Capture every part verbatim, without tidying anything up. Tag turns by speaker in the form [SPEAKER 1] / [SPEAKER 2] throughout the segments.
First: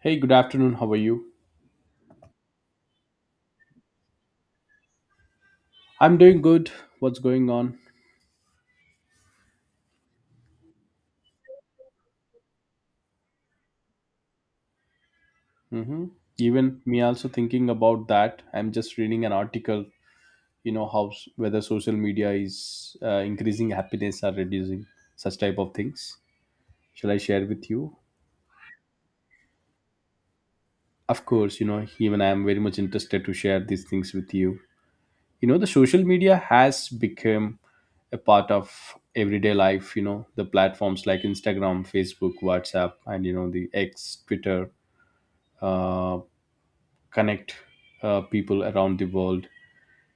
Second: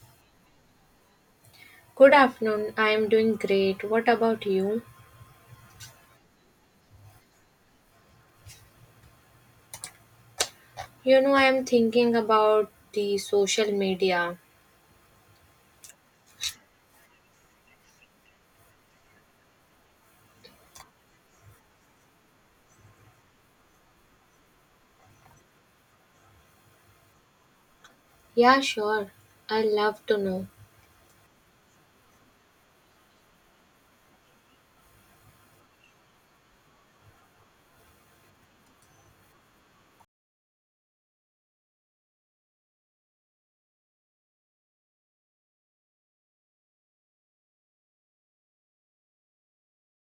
[SPEAKER 1] Hey, good afternoon. How are you?
[SPEAKER 2] Good afternoon. I am doing great. What about you?
[SPEAKER 1] I'm doing good. What's going on?
[SPEAKER 2] You know, I am thinking about the social media.
[SPEAKER 1] Hmm. Even me also thinking about that. I'm just reading an article. You know how s- whether social media is uh, increasing happiness or reducing such type of things. Shall I share with you?
[SPEAKER 2] Yeah, sure. I love to know.
[SPEAKER 1] Of course. You know, even I am very much interested to share these things with you. You know the social media has become a part of everyday life. You know the platforms like Instagram, Facebook, WhatsApp, and you know the X, Twitter. Uh, Connect uh, people around the world,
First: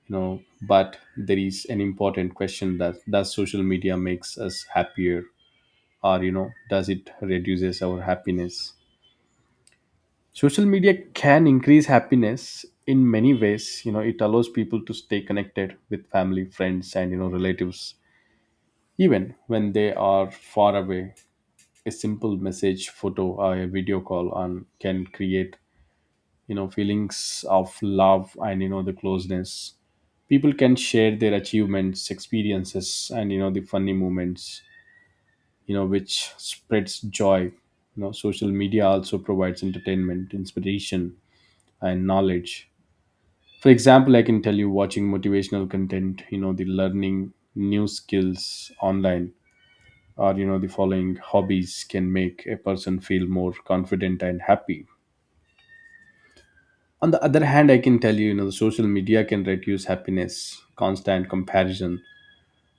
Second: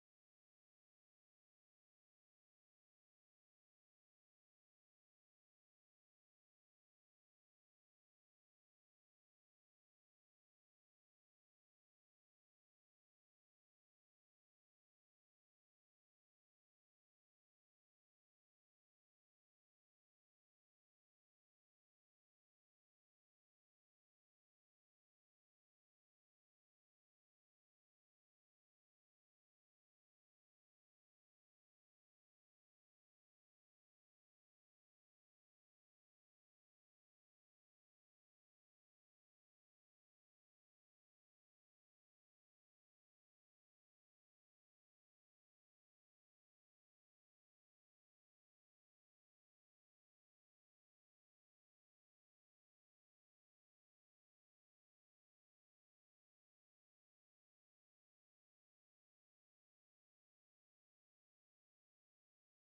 [SPEAKER 1] you know but there is an important question that does social media makes us happier, or you know does it reduces our happiness. Social media can increase happiness in many ways. You know, it allows people to stay connected with family, friends, and you know relatives, even when they are far away. A simple message, photo, or a video call on can create, you know feelings of love and you know the closeness. People can share their achievements, experiences, and you know the funny moments, you know which spreads joy. You know, social media also provides entertainment, inspiration, and knowledge. For example, I can tell you, watching motivational content, you know the learning new skills online, or you know the following hobbies can make a person feel more confident and happy. On the other hand, I can tell you, you know the social media can reduce happiness. Constant comparison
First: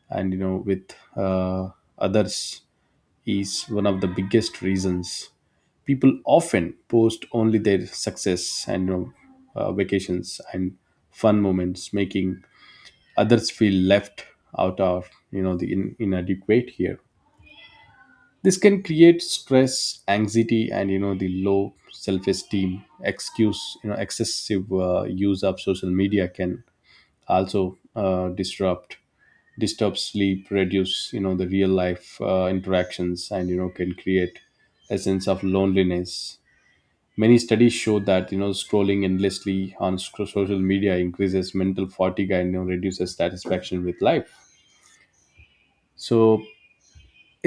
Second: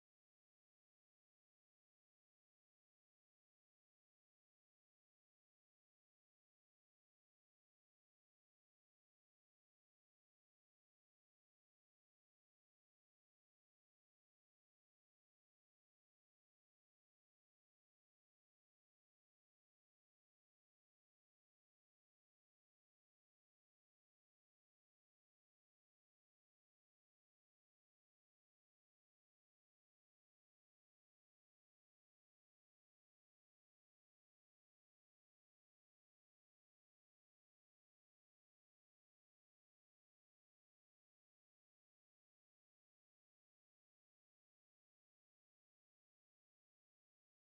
[SPEAKER 1] and you know with uh, others is one of the biggest reasons. People often post only their success, and you know, uh, vacations and fun moments, making others feel left out of, you know the in- inadequate here. This can create stress, anxiety, and you know the low self-esteem. Excuse, you know excessive uh, use of social media can also uh, disrupt disturb sleep, reduce you know the real life uh, interactions, and you know can create a sense of loneliness. Many studies show that you know scrolling endlessly on sc- social media increases mental fatigue and, you know, reduces satisfaction with life. So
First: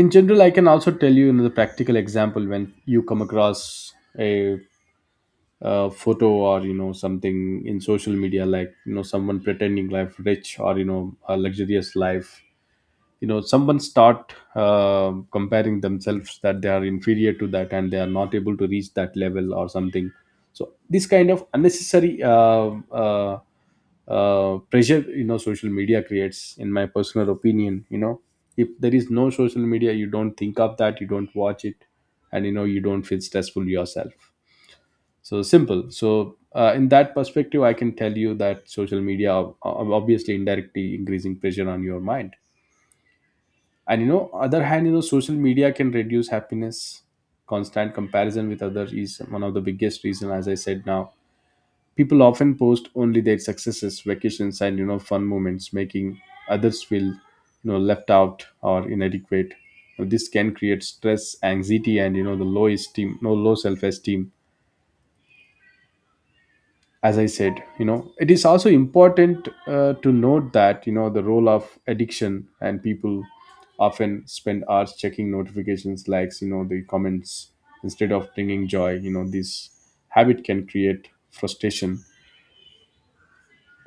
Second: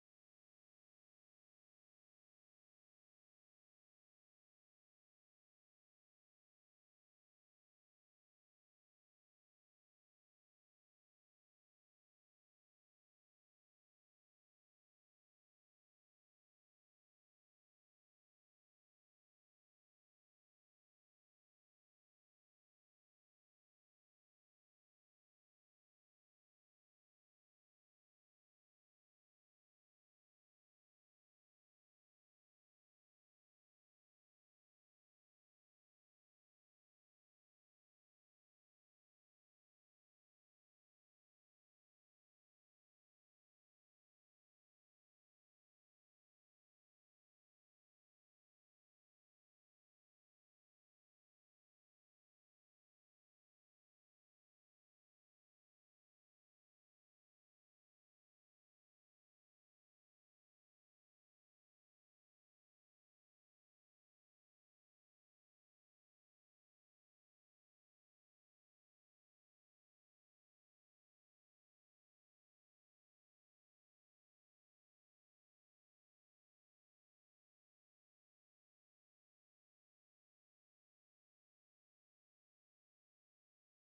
[SPEAKER 1] in general, I can also tell you another practical example. When you come across a, uh photo or you know something in social media, like you know someone pretending life rich, or you know a luxurious life, you know someone start uh, comparing themselves that they are inferior to that and they are not able to reach that level or something. So this kind of unnecessary uh, uh, uh, pressure, you know social media creates, in my personal opinion. You know if there is no social media, you don't think of that, you don't watch it, and you know you don't feel stressful yourself. So simple. So uh, in that perspective, I can tell you that social media ob- ob- obviously indirectly increasing pressure on your mind. And you know other hand, you know social media can reduce happiness. Constant comparison with others is one of the biggest reason, as I said now. People often post only their successes, vacations, and you know fun moments, making others feel you know left out or inadequate. Now, this can create stress, anxiety, and you know the low esteem, no, low self-esteem. As I said, you know it is also important uh, to note that you know the role of addiction, and people often spend hours checking notifications, likes, you know the comments, instead of bringing joy. You know, this habit can create frustration,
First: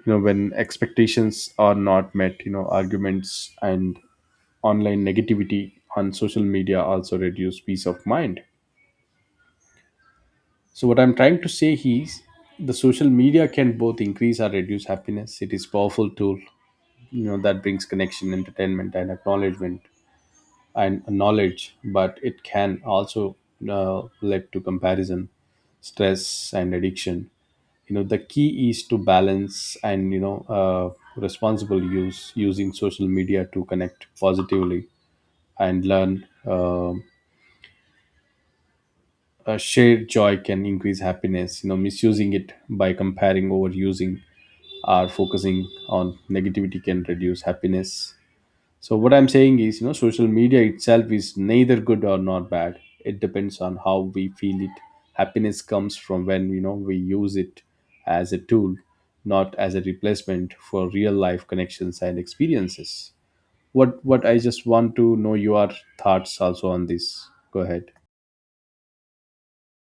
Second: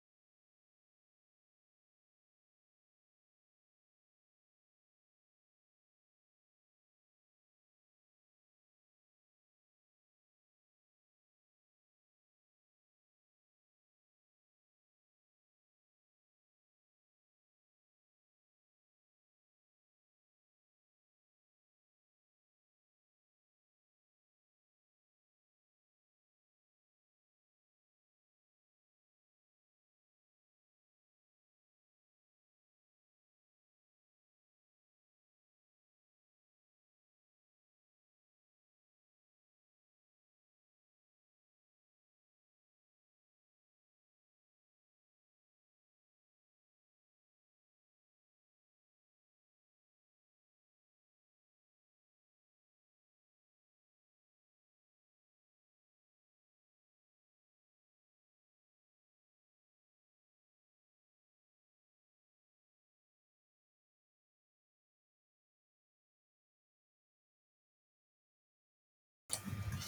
[SPEAKER 1] you know when expectations are not met, you know arguments and online negativity on social media also reduce peace of mind. So what I'm trying to say is, the social media can both increase or reduce happiness. It is powerful tool, you know that brings connection, entertainment, and acknowledgement and knowledge, but it can also uh, lead to comparison, stress, and addiction. You know, the key is to balance and, you know uh, responsible use, using social media to connect positively and learn. Um a shared joy can increase happiness. You know misusing it by comparing, overusing, or focusing on negativity can reduce happiness. So what I'm saying is, you know, social media itself is neither good or not bad. It depends on how we feel it. Happiness comes from when you know we use it as a tool, not as a replacement for real life connections and experiences. What what I just want to know your thoughts also on this. Go ahead.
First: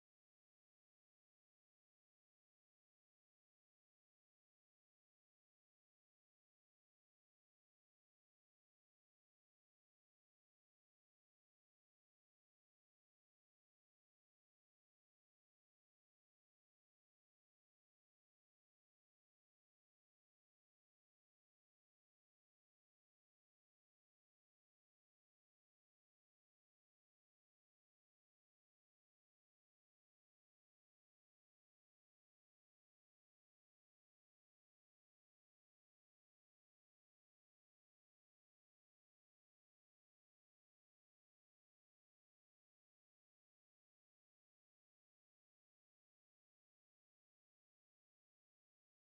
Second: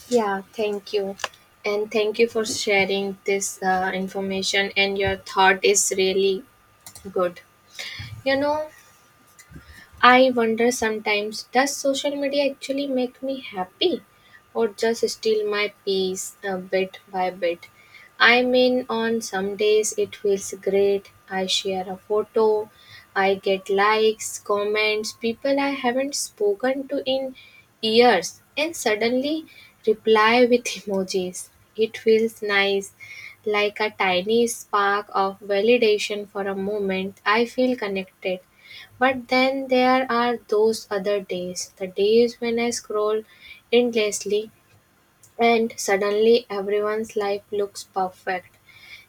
[SPEAKER 2] Yeah, thank you. And thank you for sharing this uh, information, and your thought is really good. You know, I wonder sometimes, does social media actually make me happy or just steal my peace uh, bit by bit? I mean, on some days it feels great. I share a photo, I get likes, comments, people I haven't spoken to in years, and suddenly reply with emojis. It feels nice, like a tiny spark of validation. For a moment, I feel connected. But then there are those other days, the days when I scroll endlessly and suddenly everyone's life looks perfect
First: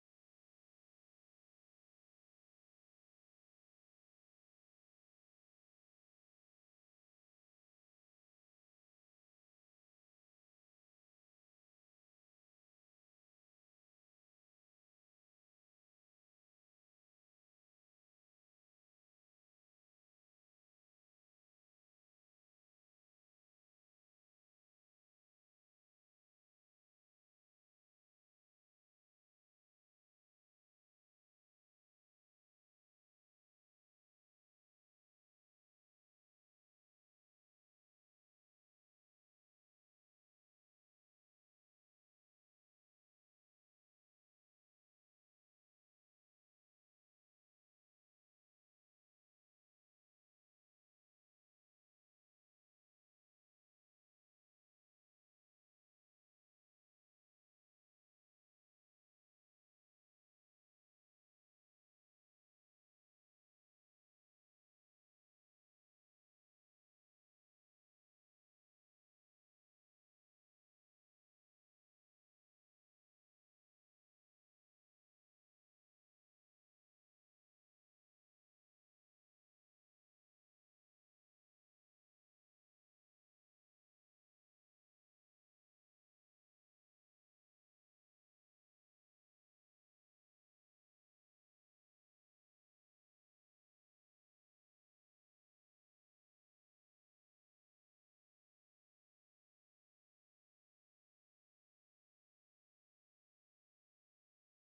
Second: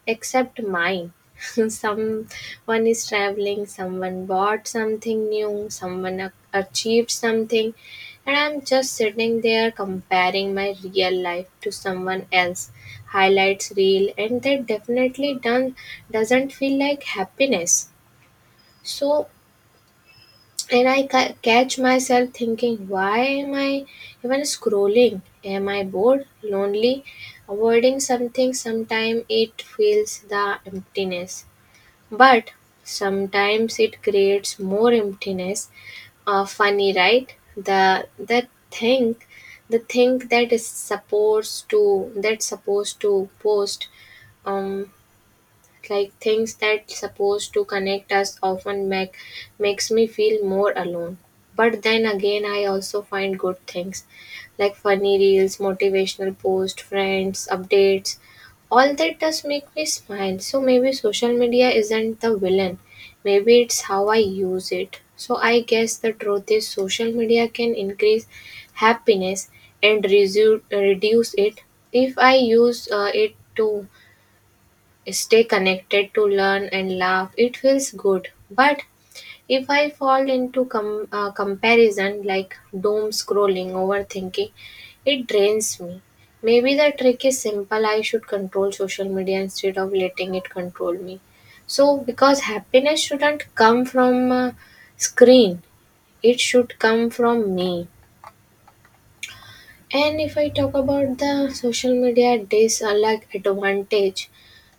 [SPEAKER 2] except mine. Someone is traveling, someone bought something new, someone ac- achieved something, and I'm just sitting there comparing my real life to someone else highlights reel, and that definitely done doesn't feel like happiness. So, and I ca- catch myself thinking, why am I even scrolling? Am I bored, lonely, avoiding something? Sometimes it fills the emptiness, but sometimes it creates more emptiness. Uh, funny, right? The the thing, the thing that is supposed to that's supposed to post um like things that supposed to connect us often make makes me feel more alone. But then again, I also find good things, like funny reels, motivational posts, friends updates. All that does make me smile. So maybe social media isn't the villain. Maybe it's how I use it. So I guess the truth is social media can increase happiness and resu- reduce it. If I use uh, it to stay connected, to learn and laugh, it feels good. But if I fall into com- uh, comparison, like doom scrolling, overthinking, it drains me. Maybe the trick is simple. I should control social media instead of letting it control me. So, because happiness shouldn't come from a screen, it should come from me. And if I talk about the social media dislike advantage,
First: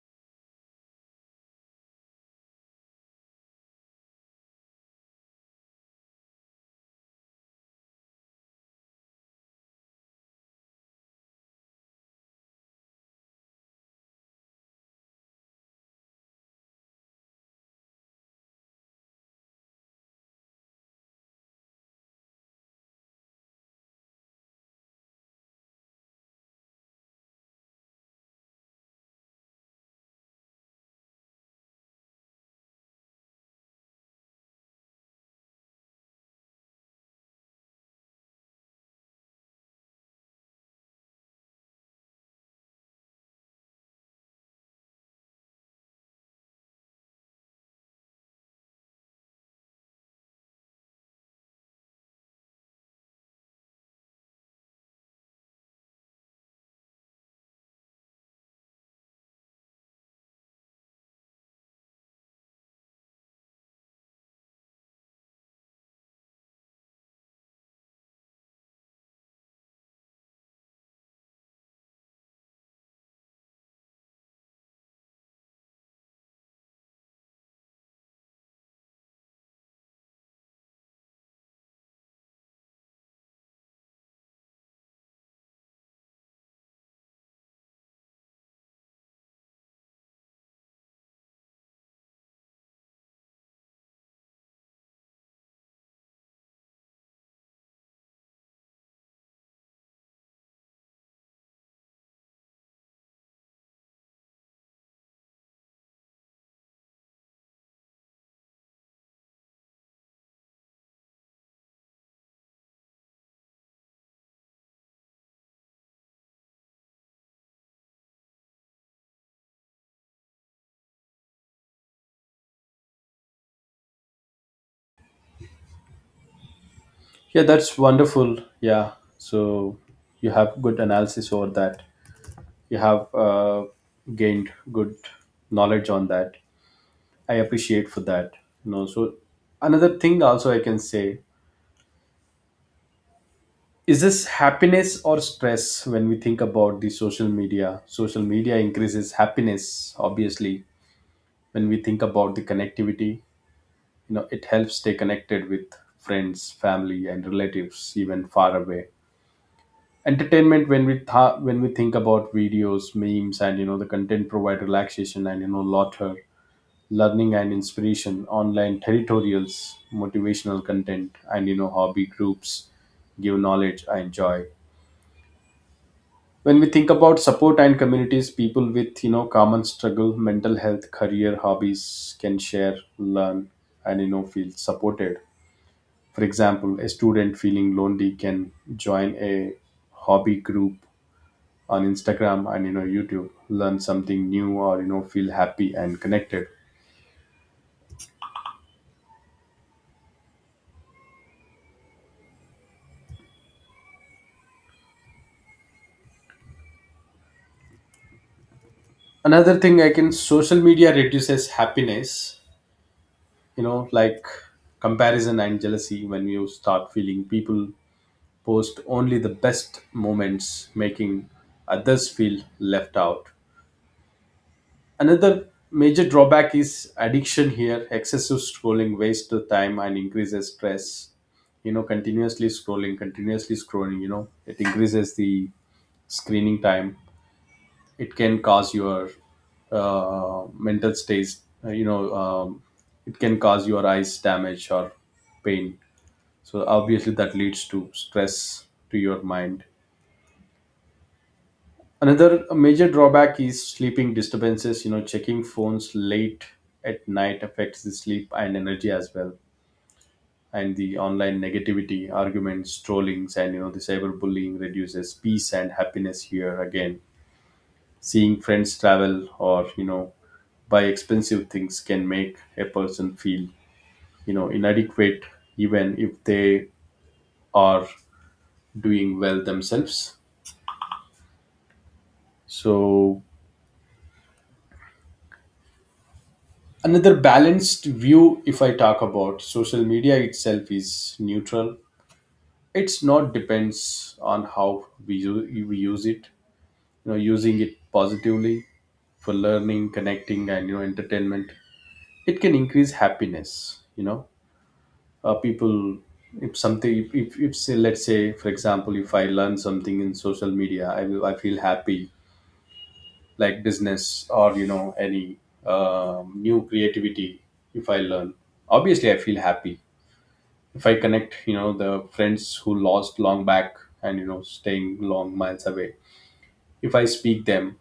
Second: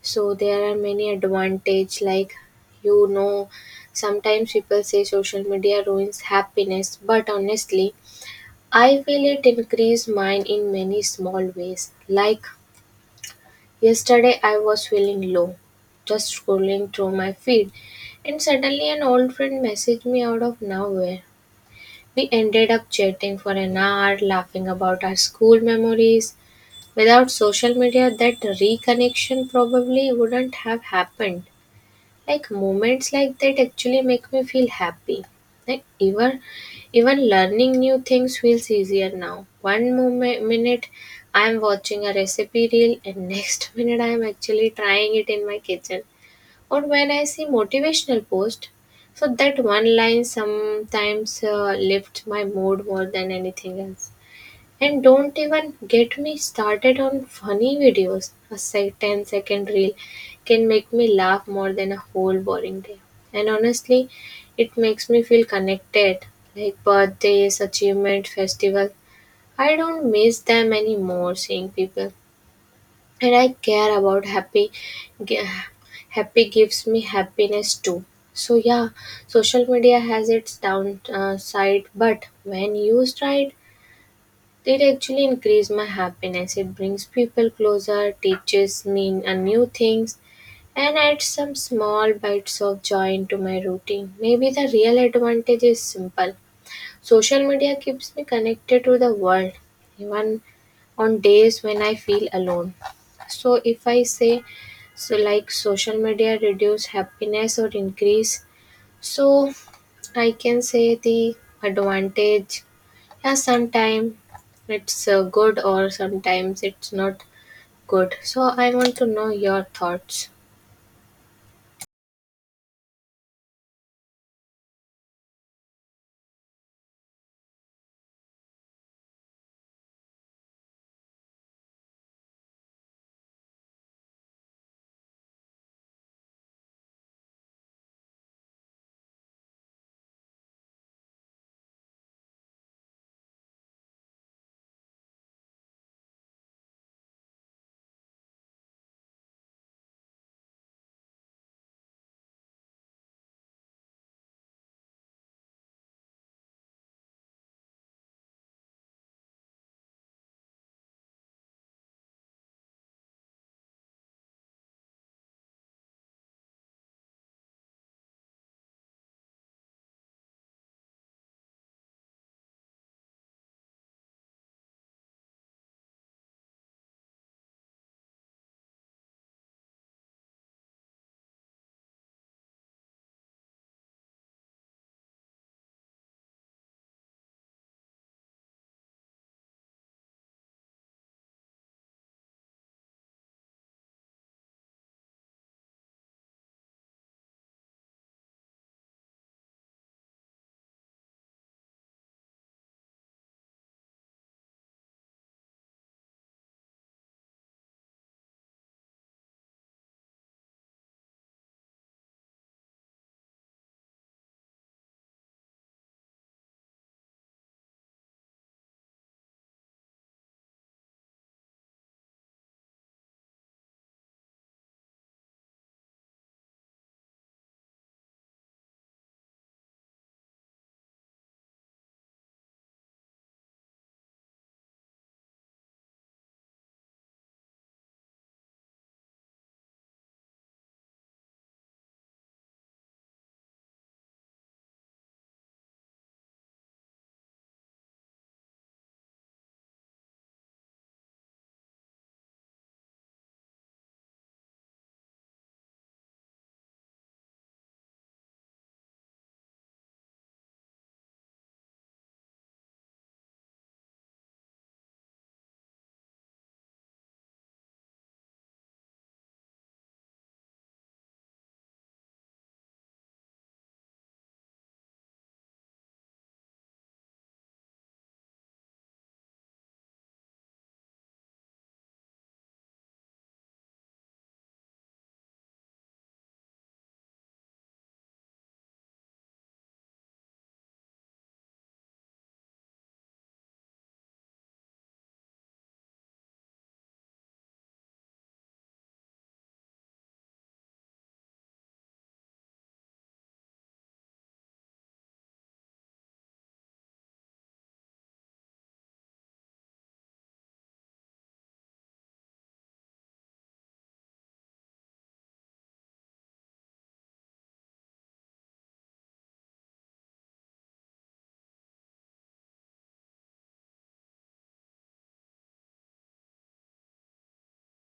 [SPEAKER 2] so there are many advantage, like you know sometimes people say social media ruins happiness, but honestly, I feel it increase mine in many small ways. Like yesterday, I was feeling low, just scrolling through my feed, and suddenly an old friend messaged me out of nowhere. We ended up chatting for an hour, laughing about our school memories. Without social media, that reconnection probably wouldn't have happened. Like moments like that actually make me feel happy. Like even even learning new things feels easier now. One moment, minute I'm watching a recipe reel, and next minute I'm actually trying it in my kitchen. Or when I see motivational post, so that one line sometimes uh, lifts my mood more than anything else. And don't even get me started on funny videos. A se- ten second reel can make me laugh more than a whole boring day. And honestly, it makes me feel connected, like birthdays, achievement, festival. I don't miss them anymore, seeing people. And I care about happy gi- happy gives me happiness too. So yeah, social media has its down uh, side, but when used right, it actually increases my happiness. It brings people closer, teaches me a new things, and adds some small bites of joy into my routine. Maybe the real advantage is simple. Social media keeps me connected to the world, even on days when I feel alone. So if I say, so like, social media reduce happiness or increase? So I can say, the advantage, yeah, sometimes it's uh, good or sometimes it's not good. So I want to know your thoughts.
[SPEAKER 1] Yeah, that's wonderful. Yeah. So you have good analysis over that. You have uh, gained good knowledge on that. I appreciate for that. you know. So, another thing also I can say is this happiness or stress when we think about the social media. Social media increases happiness, obviously. When we think about the connectivity, you know, it helps stay connected with friends, family, and relatives, even far away. Entertainment, when we th- when we think about videos, memes, and you know the content, provide relaxation and you know laughter. Learning and inspiration, online tutorials, motivational content, and you know hobby groups give knowledge and joy. When we think about support and communities, people with you know common struggle, mental health, career, hobbies can share, learn, and you know feel supported. For example, a student feeling lonely can join a hobby group on Instagram and you know YouTube, learn something new, or you know feel happy and connected. Another thing I can, social media reduces happiness, you know like comparison and jealousy, when you start feeling people post only the best moments, making others feel left out. Another major drawback is addiction here. Excessive scrolling wastes the time and increases stress. You know, continuously scrolling continuously scrolling, you know it increases the screening time. It can cause your uh, mental states, uh, you know um, it can cause your eyes damage or pain. So obviously that leads to stress to your mind. Another major drawback is sleeping disturbances. You know, checking phones late at night affects the sleep and energy as well. And the online negativity, arguments, trollings, and you know the cyberbullying reduces peace and happiness. Here again, seeing friends travel or you know by expensive things can make a person feel you know inadequate, even if they are doing well themselves. So another balanced view, if I talk about social media itself, is neutral. It's not, depends on how we, u- we use it. You know, using it positively for learning, connecting, and you know entertainment, it can increase happiness. You know, uh, people, if something, if, if, if say, let's say, for example, if I learn something in social media, i will I feel happy. Like business or you know any um, new creativity, if I learn, obviously I feel happy. If I connect you know the friends who lost long back and you know staying long miles away, if I speak them,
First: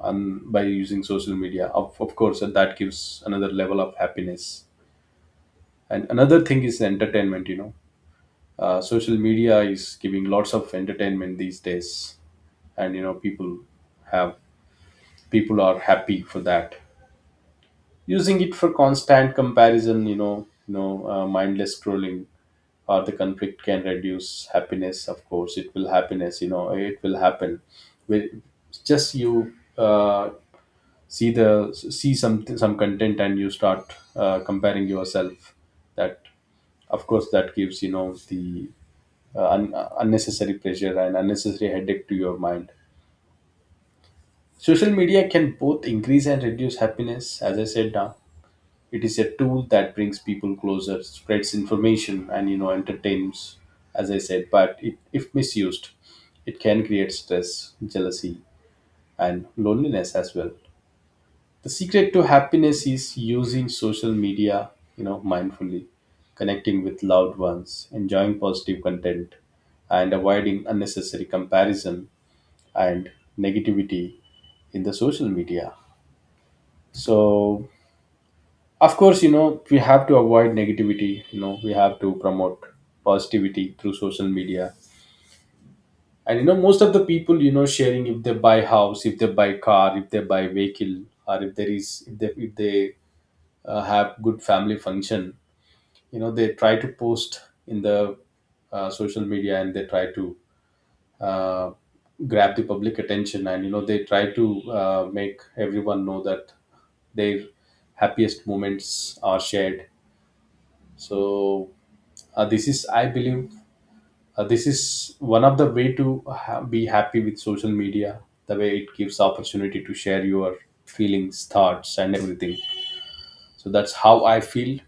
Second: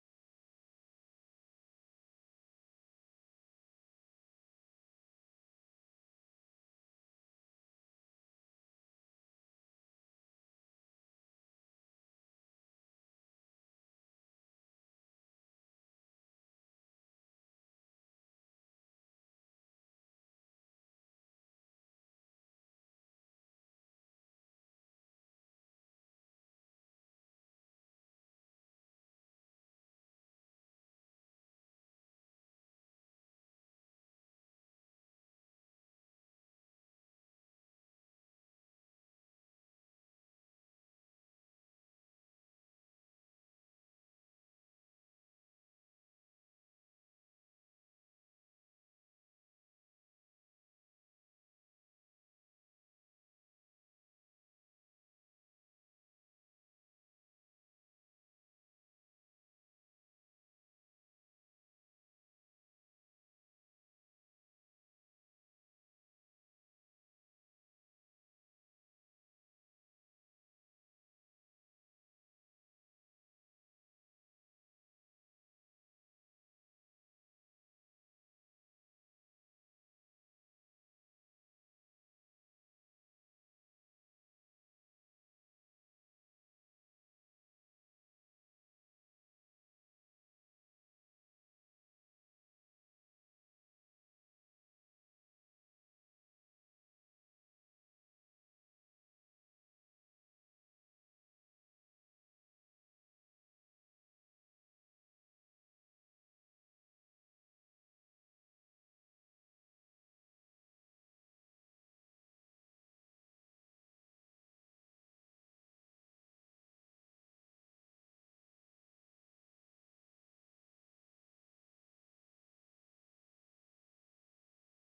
[SPEAKER 1] and by using social media, of, of course that gives another level of happiness. And another thing is entertainment. You know, uh, social media is giving lots of entertainment these days, and you know people have people are happy for that. Using it for constant comparison, you know you know uh, mindless scrolling or the conflict can reduce happiness. Of course it will happiness, you know it will happen. With just you uh, see, the see some some content, and you start uh, comparing yourself, that of course that gives you know the uh, un- uh, unnecessary pressure and unnecessary headache to your mind. Social media can both increase and reduce happiness, as I said now. It is a tool that brings people closer, spreads information, and you know entertains, as I said. But it, if misused, it can create stress, jealousy, and loneliness as well. The secret to happiness is using social media you know mindfully, connecting with loved ones, enjoying positive content, and avoiding unnecessary comparison and negativity in the social media. So of course, you know we have to avoid negativity. You know we have to promote positivity through social media. And you know most of the people, you know sharing, if they buy house, if they buy car, if they buy vehicle, or if there is if they if they uh, have good family function, you know they try to post in the uh, social media, and they try to uh, grab the public attention, and you know they try to uh, make everyone know that their happiest moments are shared. So uh, this is, I believe, uh, this is one of the way to ha- be happy with social media. The way it gives opportunity to share your feelings, thoughts, and everything. So that's how I feel.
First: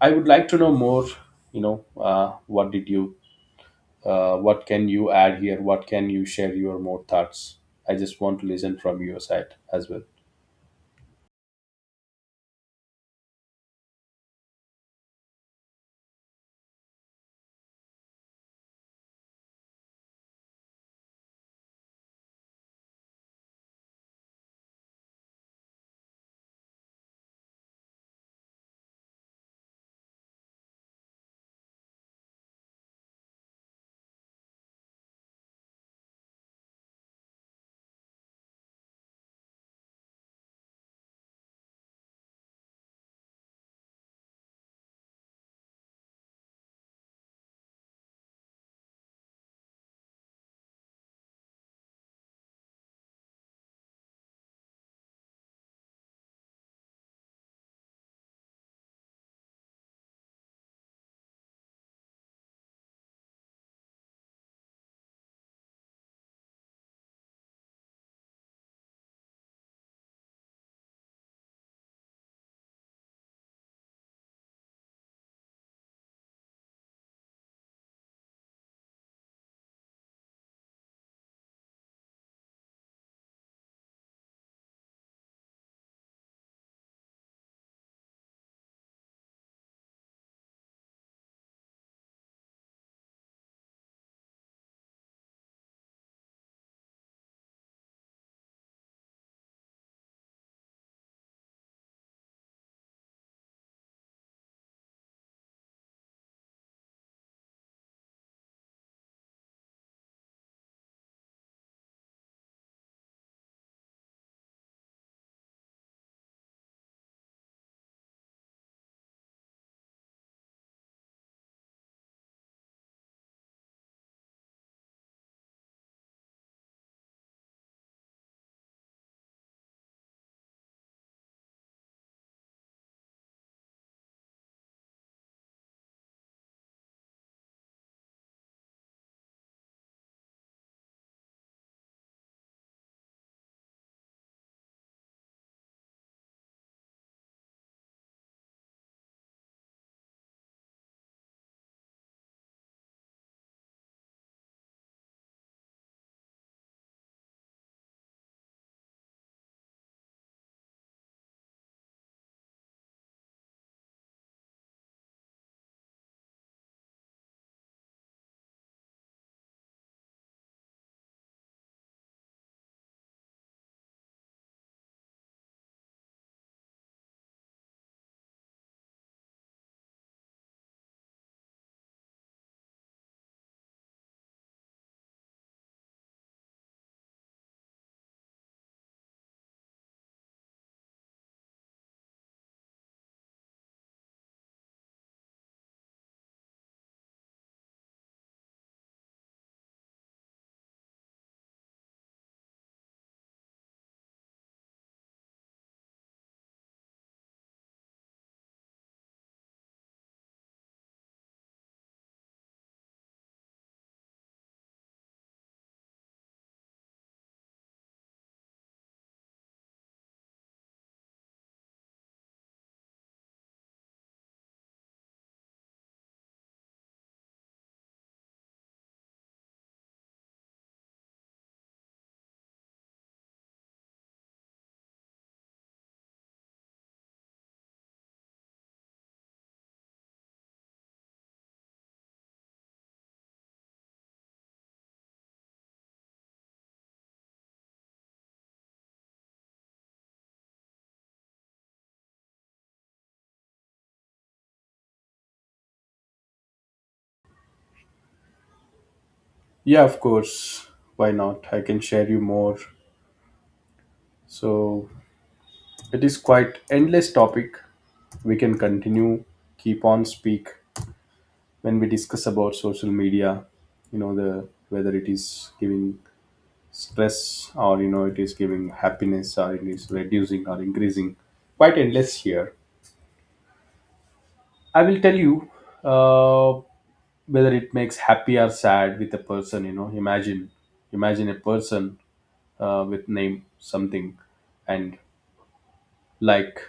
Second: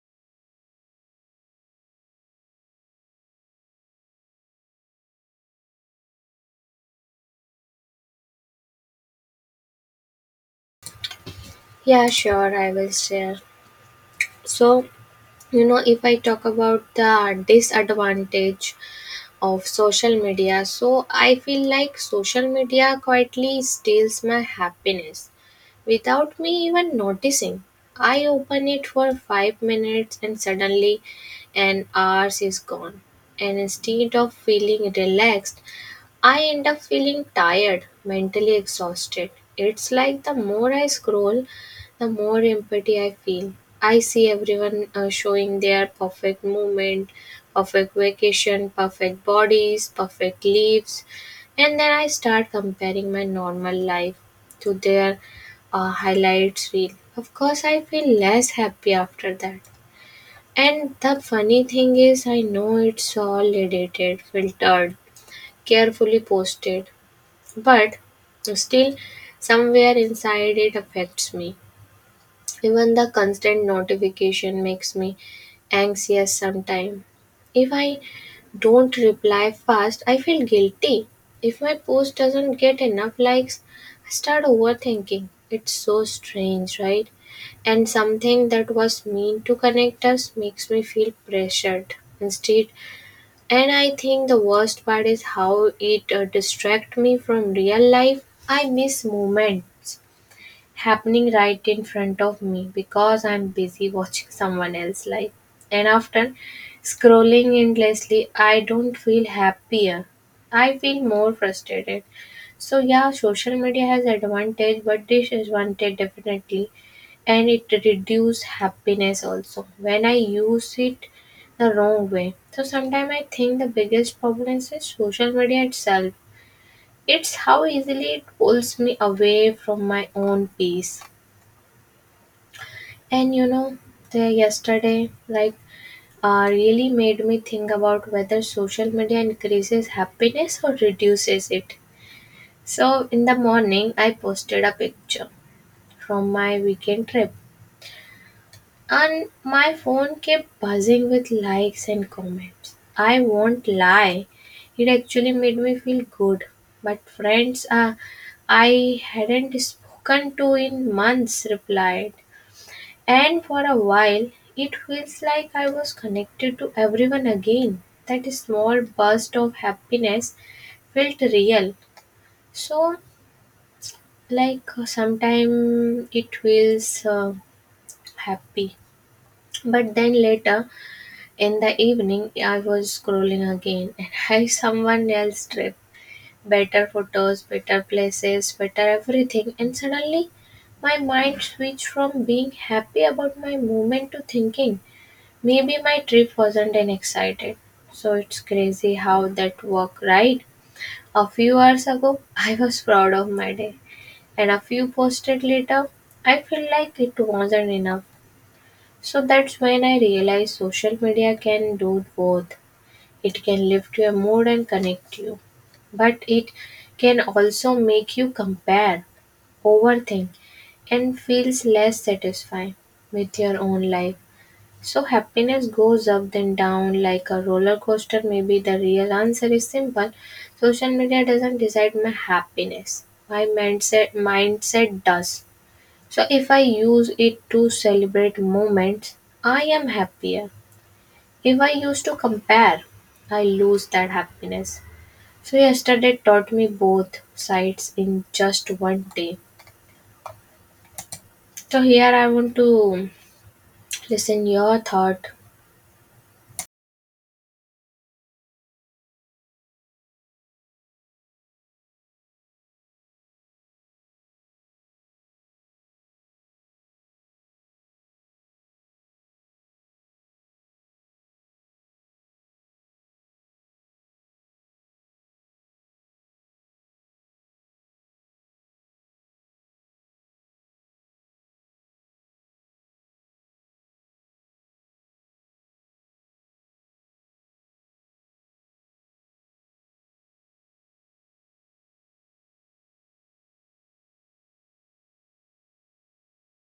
[SPEAKER 1] I would like to know more. you know uh, what did you uh, what can you add here? What can you share your more thoughts? I just want to listen from your side as well.
[SPEAKER 2] Yeah, sure, I will share. So, you know, if I talk about the disadvantage of social media, so I feel like social media quietly steals my happiness without me even noticing. I open it for five minutes and suddenly an hours is gone, and instead of feeling relaxed, I end up feeling tired, mentally exhausted. It's like the more I scroll, the more empathy I feel. I see everyone uh, showing their perfect movement, perfect vacation, perfect bodies, perfect leaves, and then I start comparing my normal life to their uh, highlights reel. Of course, I feel less happy after that. And the funny thing is, I know it's all edited, filtered, carefully posted. But still, somewhere inside, it affects me. Even the constant notification makes me anxious sometimes. If I don't reply fast, I feel guilty. If my post doesn't get enough likes, I start overthinking. It's so strange, right? And something that was meant to connect us makes me feel pressured instead. And I think the worst part is how it uh, distracts me from real life. I miss moments happening right in front of me because I'm busy watching someone else's life. And often, scrolling endlessly, I don't feel happier. I feel more frustrated. So yeah, social media has advantage, but disadvantage definitely, and it reduce happiness also when I use it the wrong way. So sometimes I think the biggest problem is social media itself. It's how easily it pulls me away from my own peace. And you know, the yesterday like uh, really made me think about whether social media increases happiness or reduces it. So in the morning, I posted a picture from my weekend trip, and my phone kept buzzing with likes and comments. I won't lie, it actually made me feel good. But friends, uh, I hadn't spoken to in months replied. And for a while, it feels like I was connected to everyone again. That small burst of happiness felt real. So, like, sometimes it feels uh, happy. But then later in the evening, I was scrolling again, and I someone else trip. Better photos, better places, better everything. And suddenly my mind switched from being happy about my moment to thinking, maybe my trip wasn't an excited. So it's crazy how that worked, right? A few hours ago I was proud of my day, and a few posted later, I feel like it wasn't enough. So that's when I realized social media can do both. It can lift your mood and connect you, but it can also make you compare, overthink, and feels less satisfied with your own life. So happiness goes up then down like a roller coaster. Maybe the real answer is simple. Social media doesn't decide my happiness. My mindset mindset does. So if I use it to celebrate moments, I am happier. If I use to compare, I lose that happiness. So yesterday taught me both sides in just one day. So here I want to listen your thought.
[SPEAKER 1] Yeah, of course, why not. I can share you more. So it is quite endless topic. We can continue, keep on speak. When we discuss about social media, you know, the whether it is giving stress or, you know, it is giving happiness or it is reducing or increasing, quite endless here. I will tell you uh, whether it makes happy or sad with a person. You know, imagine, imagine a person uh, with name something, and like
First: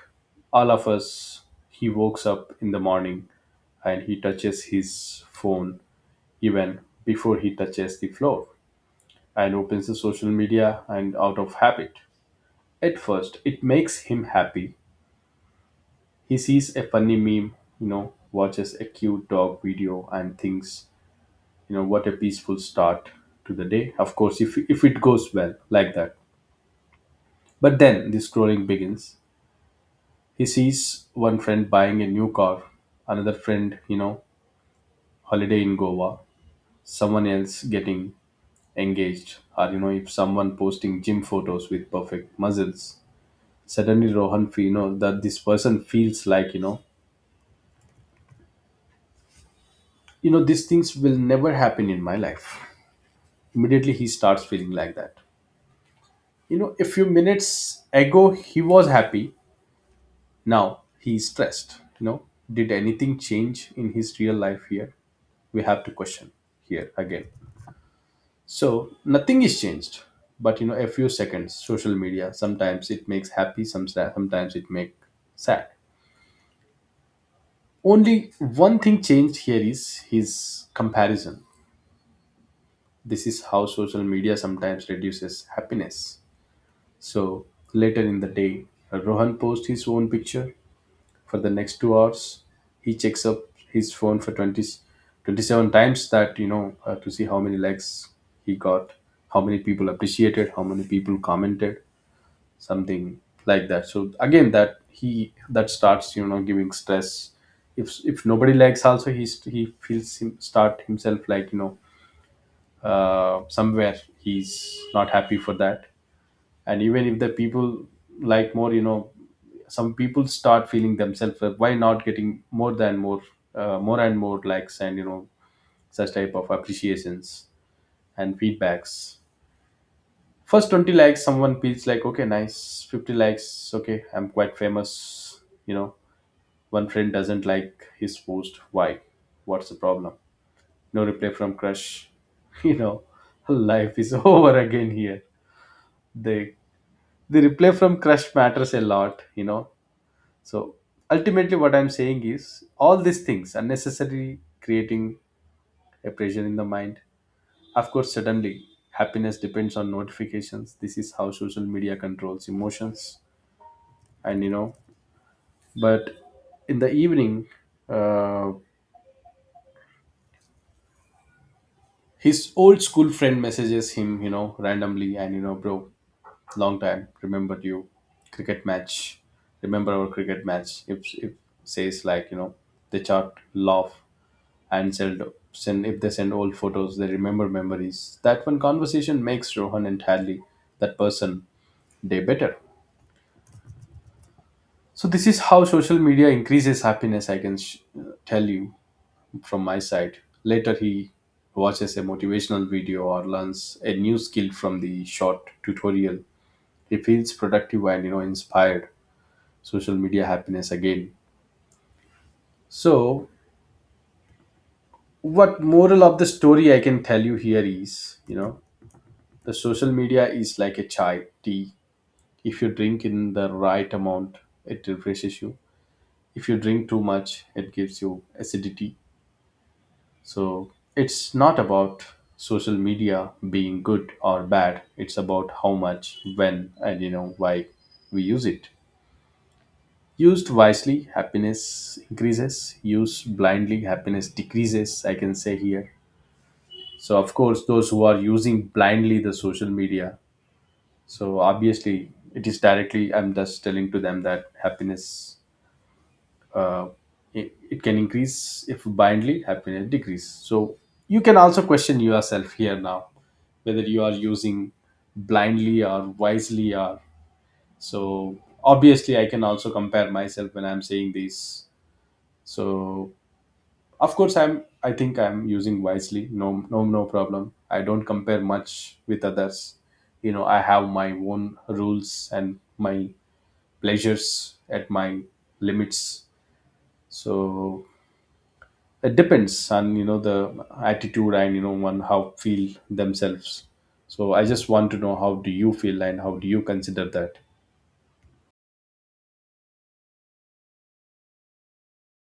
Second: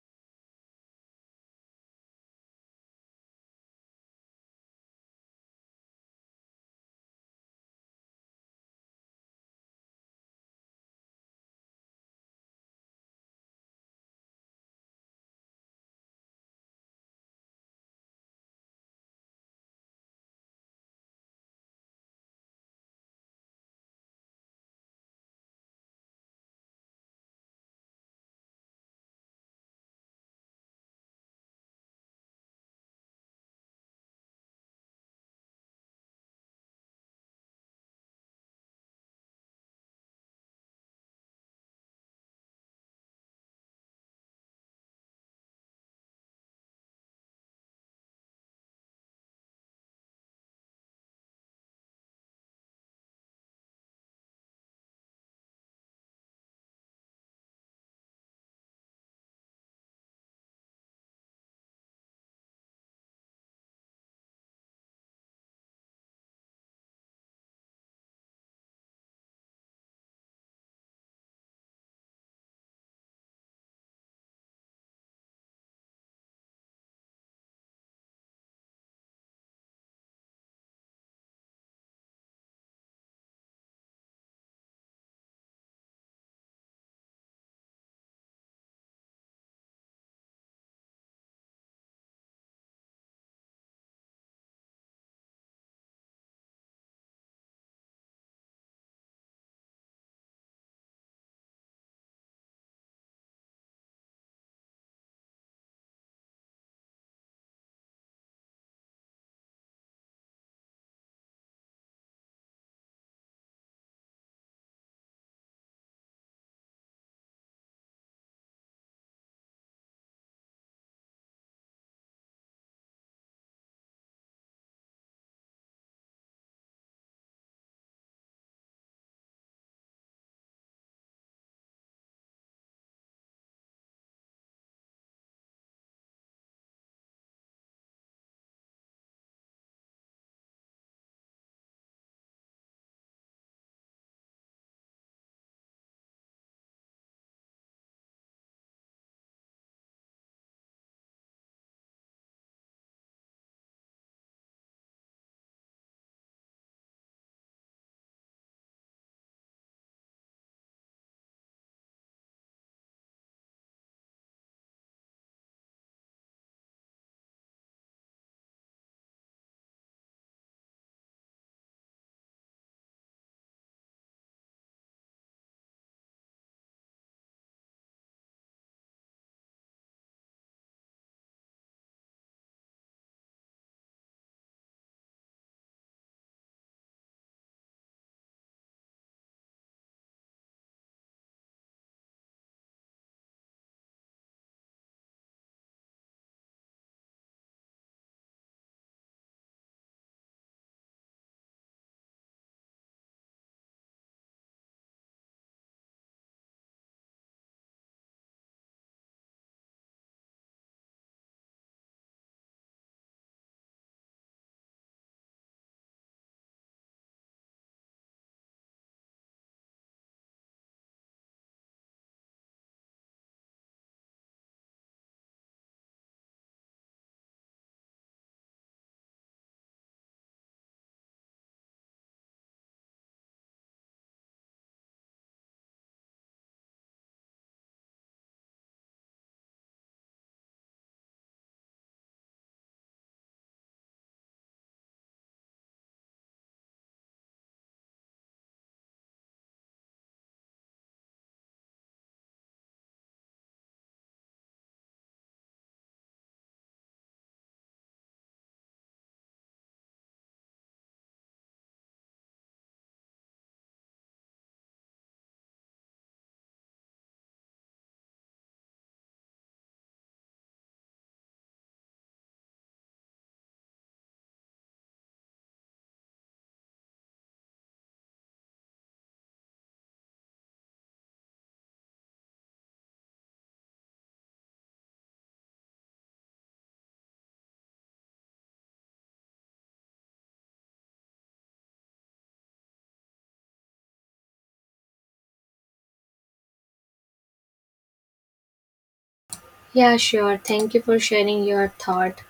[SPEAKER 1] all of us, he wakes up in the morning and he touches his phone, even before he touches the floor, and opens the social media and out of habit. At first it makes him happy. He sees a funny meme, you know, watches a cute dog video and thinks, you know, what a peaceful start to the day. Of course, if if it goes well like that. But then the scrolling begins. He sees one friend buying a new car, another friend, you know, holiday in Goa, someone else getting engaged, or you know, if someone posting gym photos with perfect muscles, suddenly Rohan feel, you know, that this person feels like, you know, you know these things will never happen in my life. Immediately he starts feeling like that. You know, a few minutes ago he was happy. Now he's stressed. You know, did anything change in his real life here? We have to question here again. So nothing is changed, but you know, a few seconds. Social media sometimes it makes happy, some sad, sometimes it makes sad. Only one thing changed here is his comparison. This is how social media sometimes reduces happiness. So later in the day, Rohan posts his own picture. For the next two hours he checks up his phone for twenty, twenty-seven times, that you know, uh, to see how many likes he got, how many people appreciated, how many people commented, something like that. So again, that he that starts, you know, giving stress. If if nobody likes also, he's he feels him start himself like, you know, uh, somewhere he's not happy for that. And even if the people like more, you know, some people start feeling themselves, uh, why not getting more than more, uh, more and more likes, and you know, such type of appreciations and feedbacks. First twenty likes someone feels like, okay, nice. fifty likes, okay, I'm quite famous, you know. One friend doesn't like his post, why, what's the problem. No reply from crush you know, life is over again here. They, the reply from crush matters a lot, you know. So ultimately, what I'm saying is all these things unnecessarily creating a pressure in the mind. Of course, suddenly happiness depends on notifications. This is how social media controls emotions, and you know. But in the evening, uh, his old school friend messages him, you know, randomly, and you know, bro, long time remembered you, cricket match, remember our cricket match, if, if says like, you know, they chat, laugh, and send, send if they send old photos, they remember memories. That one conversation makes Rohan, entirely that person, day better. So this is how social media increases happiness. i can sh- tell you from my side. Later he watches a motivational video or learns a new skill from the short tutorial. He feels productive and, you know, inspired. Social media happiness again. So what moral of the story I can tell you here is, you know, the social media is like a chai tea. If you drink in the right amount, it refreshes you. If you drink too much, it gives you acidity. So it's not about social media being good or bad. It's about how much, when, and you know why we use it. Used wisely, happiness increases. Used blindly, happiness decreases. I can say here. So of course, those who are using blindly the social media, so obviously it is directly, I'm just telling to them that happiness, uh, it, it can increase, if blindly happiness decrease. So you can also question yourself here now, whether you are using blindly or wisely or. So obviously I can also compare myself when I'm saying this. So of course, i'm i think I'm using wisely. No, no, no problem. I don't compare much with others, you know. I have my own rules and my pleasures at my limits. So it depends on, you know, the attitude, and you know one how feel themselves. So I just want to know how do you feel and how do you consider that.
[SPEAKER 2] Yeah, sure. Thank you for sharing your thought.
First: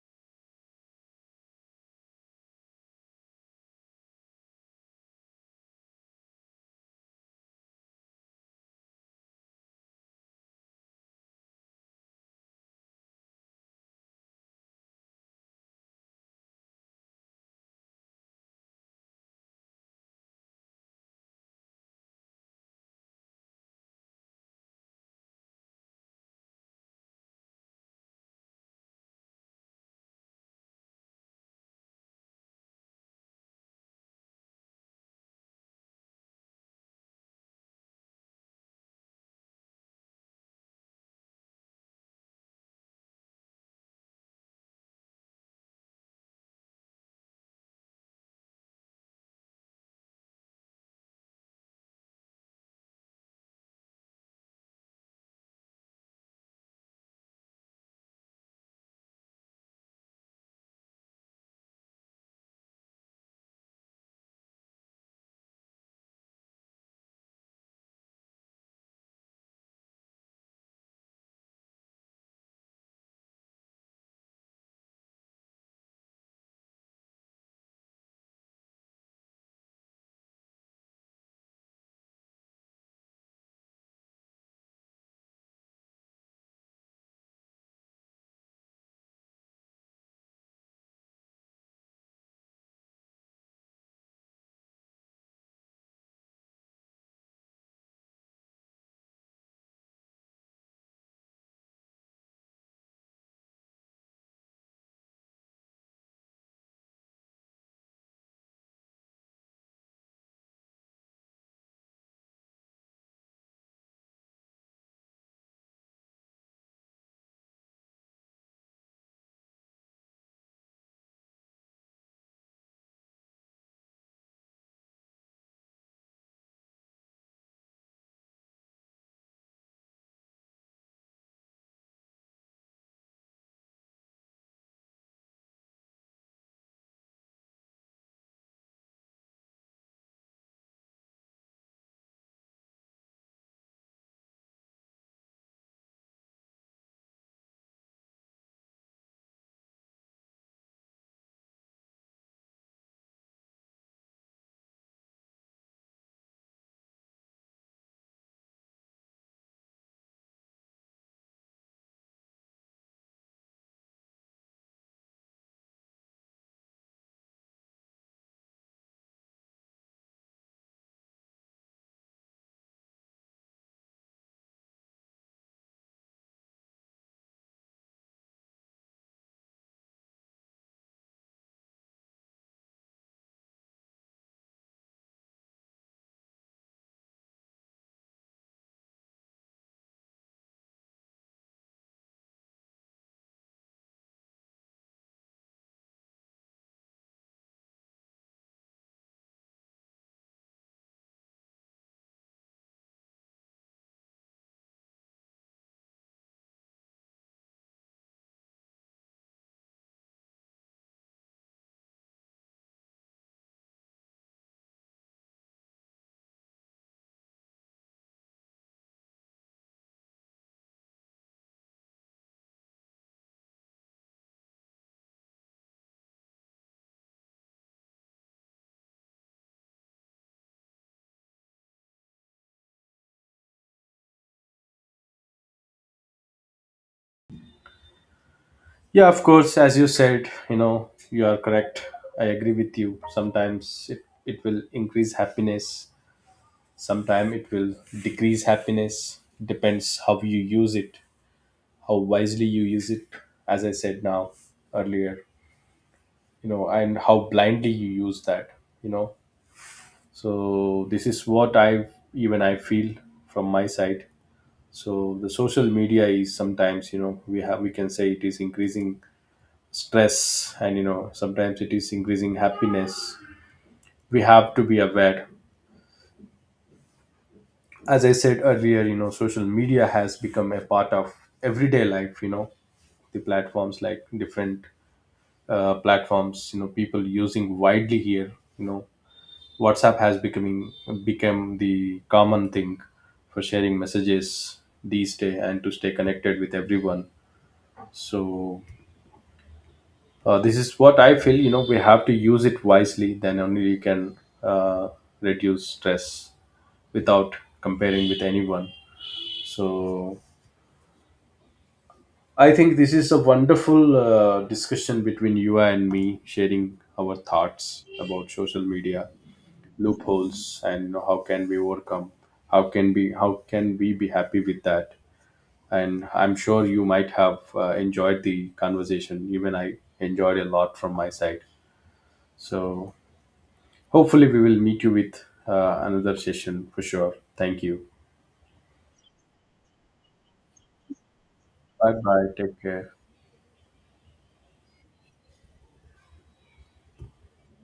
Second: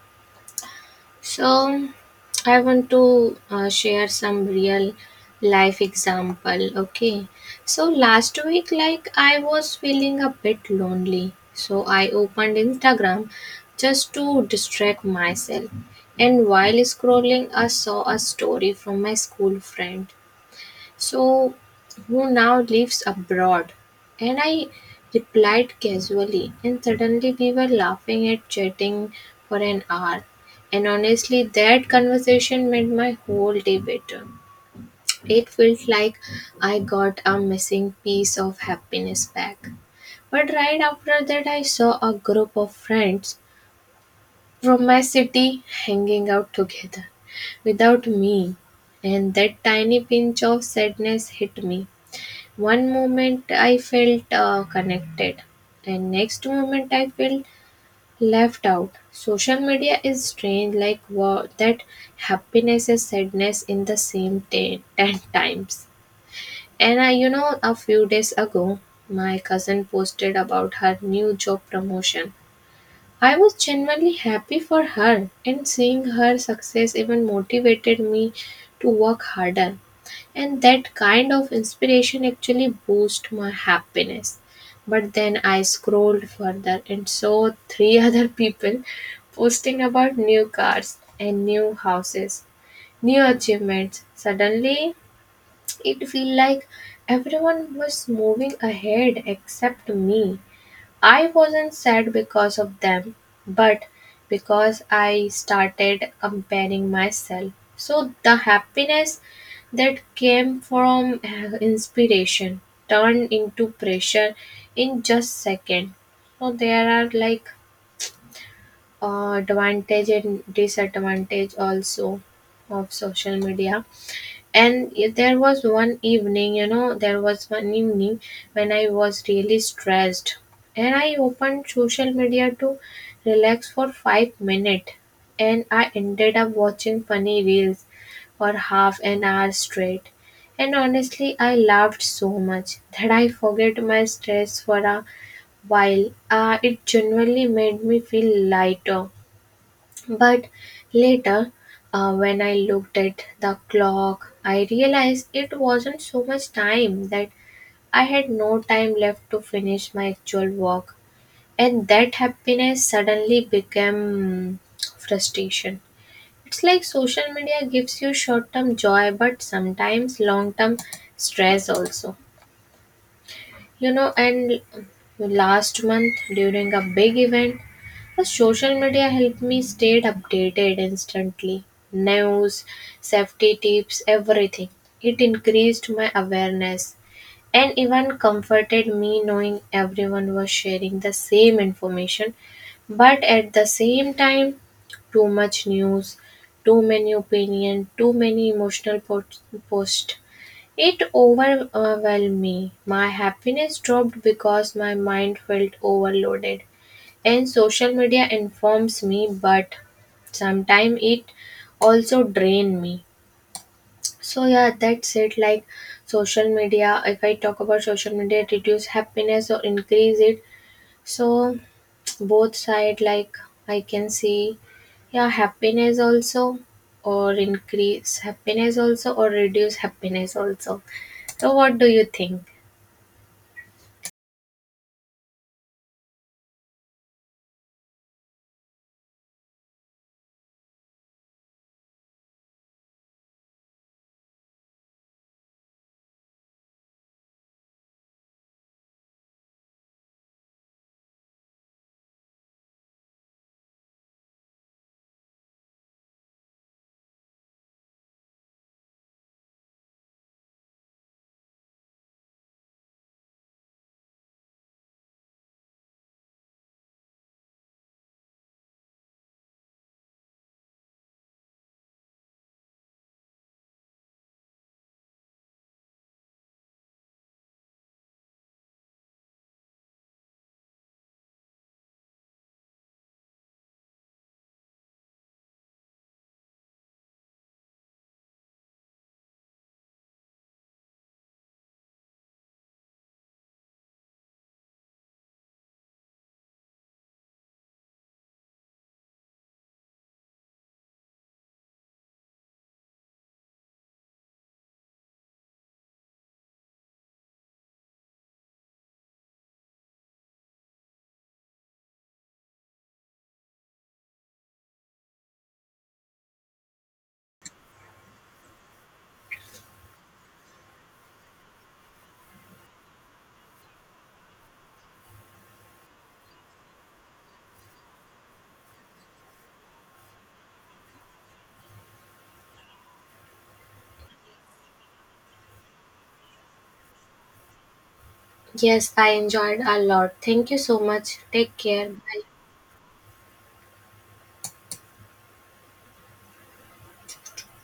[SPEAKER 2] So, I want to uh, share some real life example. Okay. So, last week, like, I was feeling a bit lonely. So I opened Instagram just to distract myself. And while scrolling, I saw a story from my school friend, So, who now lives abroad. And I replied casually, and suddenly we were laughing and chatting for an hour. And honestly, that conversation made my whole day better. It felt like I got a missing piece of happiness back. But right after that, I saw a group of friends from my city hanging out together without me, and that tiny pinch of sadness hit me. One moment I felt uh, connected, and next moment I felt left out. Social media is strange, like wow, that happiness and sadness in the same day, ten times. And I, you know, a few days ago, my cousin posted about her new job promotion. I was genuinely happy for her, and seeing her success even motivated me to work harder. And that kind of inspiration actually boosts my happiness. But then I scrolled further and saw three other people posting about new cars and new houses, new achievements. Suddenly, it felt like everyone was moving ahead except me. I wasn't sad because of them, but because I started comparing myself. So the happiness that came from uh, inspiration turned into pressure in just second. So there are like uh, advantage and disadvantage also of social media. And y- there was one evening, you know, there was one evening when I was really stressed, and I opened social media to relax for five minutes, and I ended up watching funny reels for half an hour straight. And honestly, I laughed so much that I forget my stress for a while. Uh, it genuinely made me feel lighter. But later, uh, when I looked at the clock, I realized it wasn't so much time, that I had no time left to finish my actual work. And that happiness suddenly became frustration. It's like social media gives you short term joy, but sometimes long term stress also. You know, and last month during a big event, the social media helped me stay updated instantly. News, safety tips, everything. It increased my awareness and even comforted me, knowing everyone was sharing the same information. But at the same time, too much news, too many opinion, too many emotional post. post. It overwhelmed me. My happiness dropped because my mind felt overloaded. And social media informs me, but sometimes it also drain me. So yeah, that's it. Like social media, if I talk about social media, it reduce happiness or increase it. So both side, like, I can see, yeah, happiness also, or increase happiness also, or reduce happiness also. So what do you think?
[SPEAKER 1] Yeah, of course, as you said, you know, you are correct, I agree with you. Sometimes it, it will increase happiness, sometimes it will decrease happiness. Depends how you use it, how wisely you use it, as I said now earlier, you know, and how blindly you use that, you know. So this is what i even i feel from my side. So the social media is sometimes, you know, we have we can say it is increasing stress, and you know sometimes it is increasing happiness. We have to be aware. As I said earlier, you know, social media has become a part of everyday life, you know. The platforms like different uh, platforms, you know, people using widely here, you know. WhatsApp has becoming become the common thing for sharing messages these days and to stay connected with everyone. So uh, this is what I feel. You know, we have to use it wisely. Then only you can uh, reduce stress without comparing with anyone. So I think this is a wonderful uh, discussion between you and me, sharing our thoughts about social media loopholes and how can we overcome, how can we how can we be happy with that. And I'm sure you might have uh, enjoyed the conversation. Even I enjoyed a lot from my side. So hopefully we will meet you with uh, another session for sure. Thank you.
[SPEAKER 2] Yes, I enjoyed a lot. Thank you so much. Take care.
[SPEAKER 1] Bye
[SPEAKER 2] Bye.
[SPEAKER 1] bye, take care.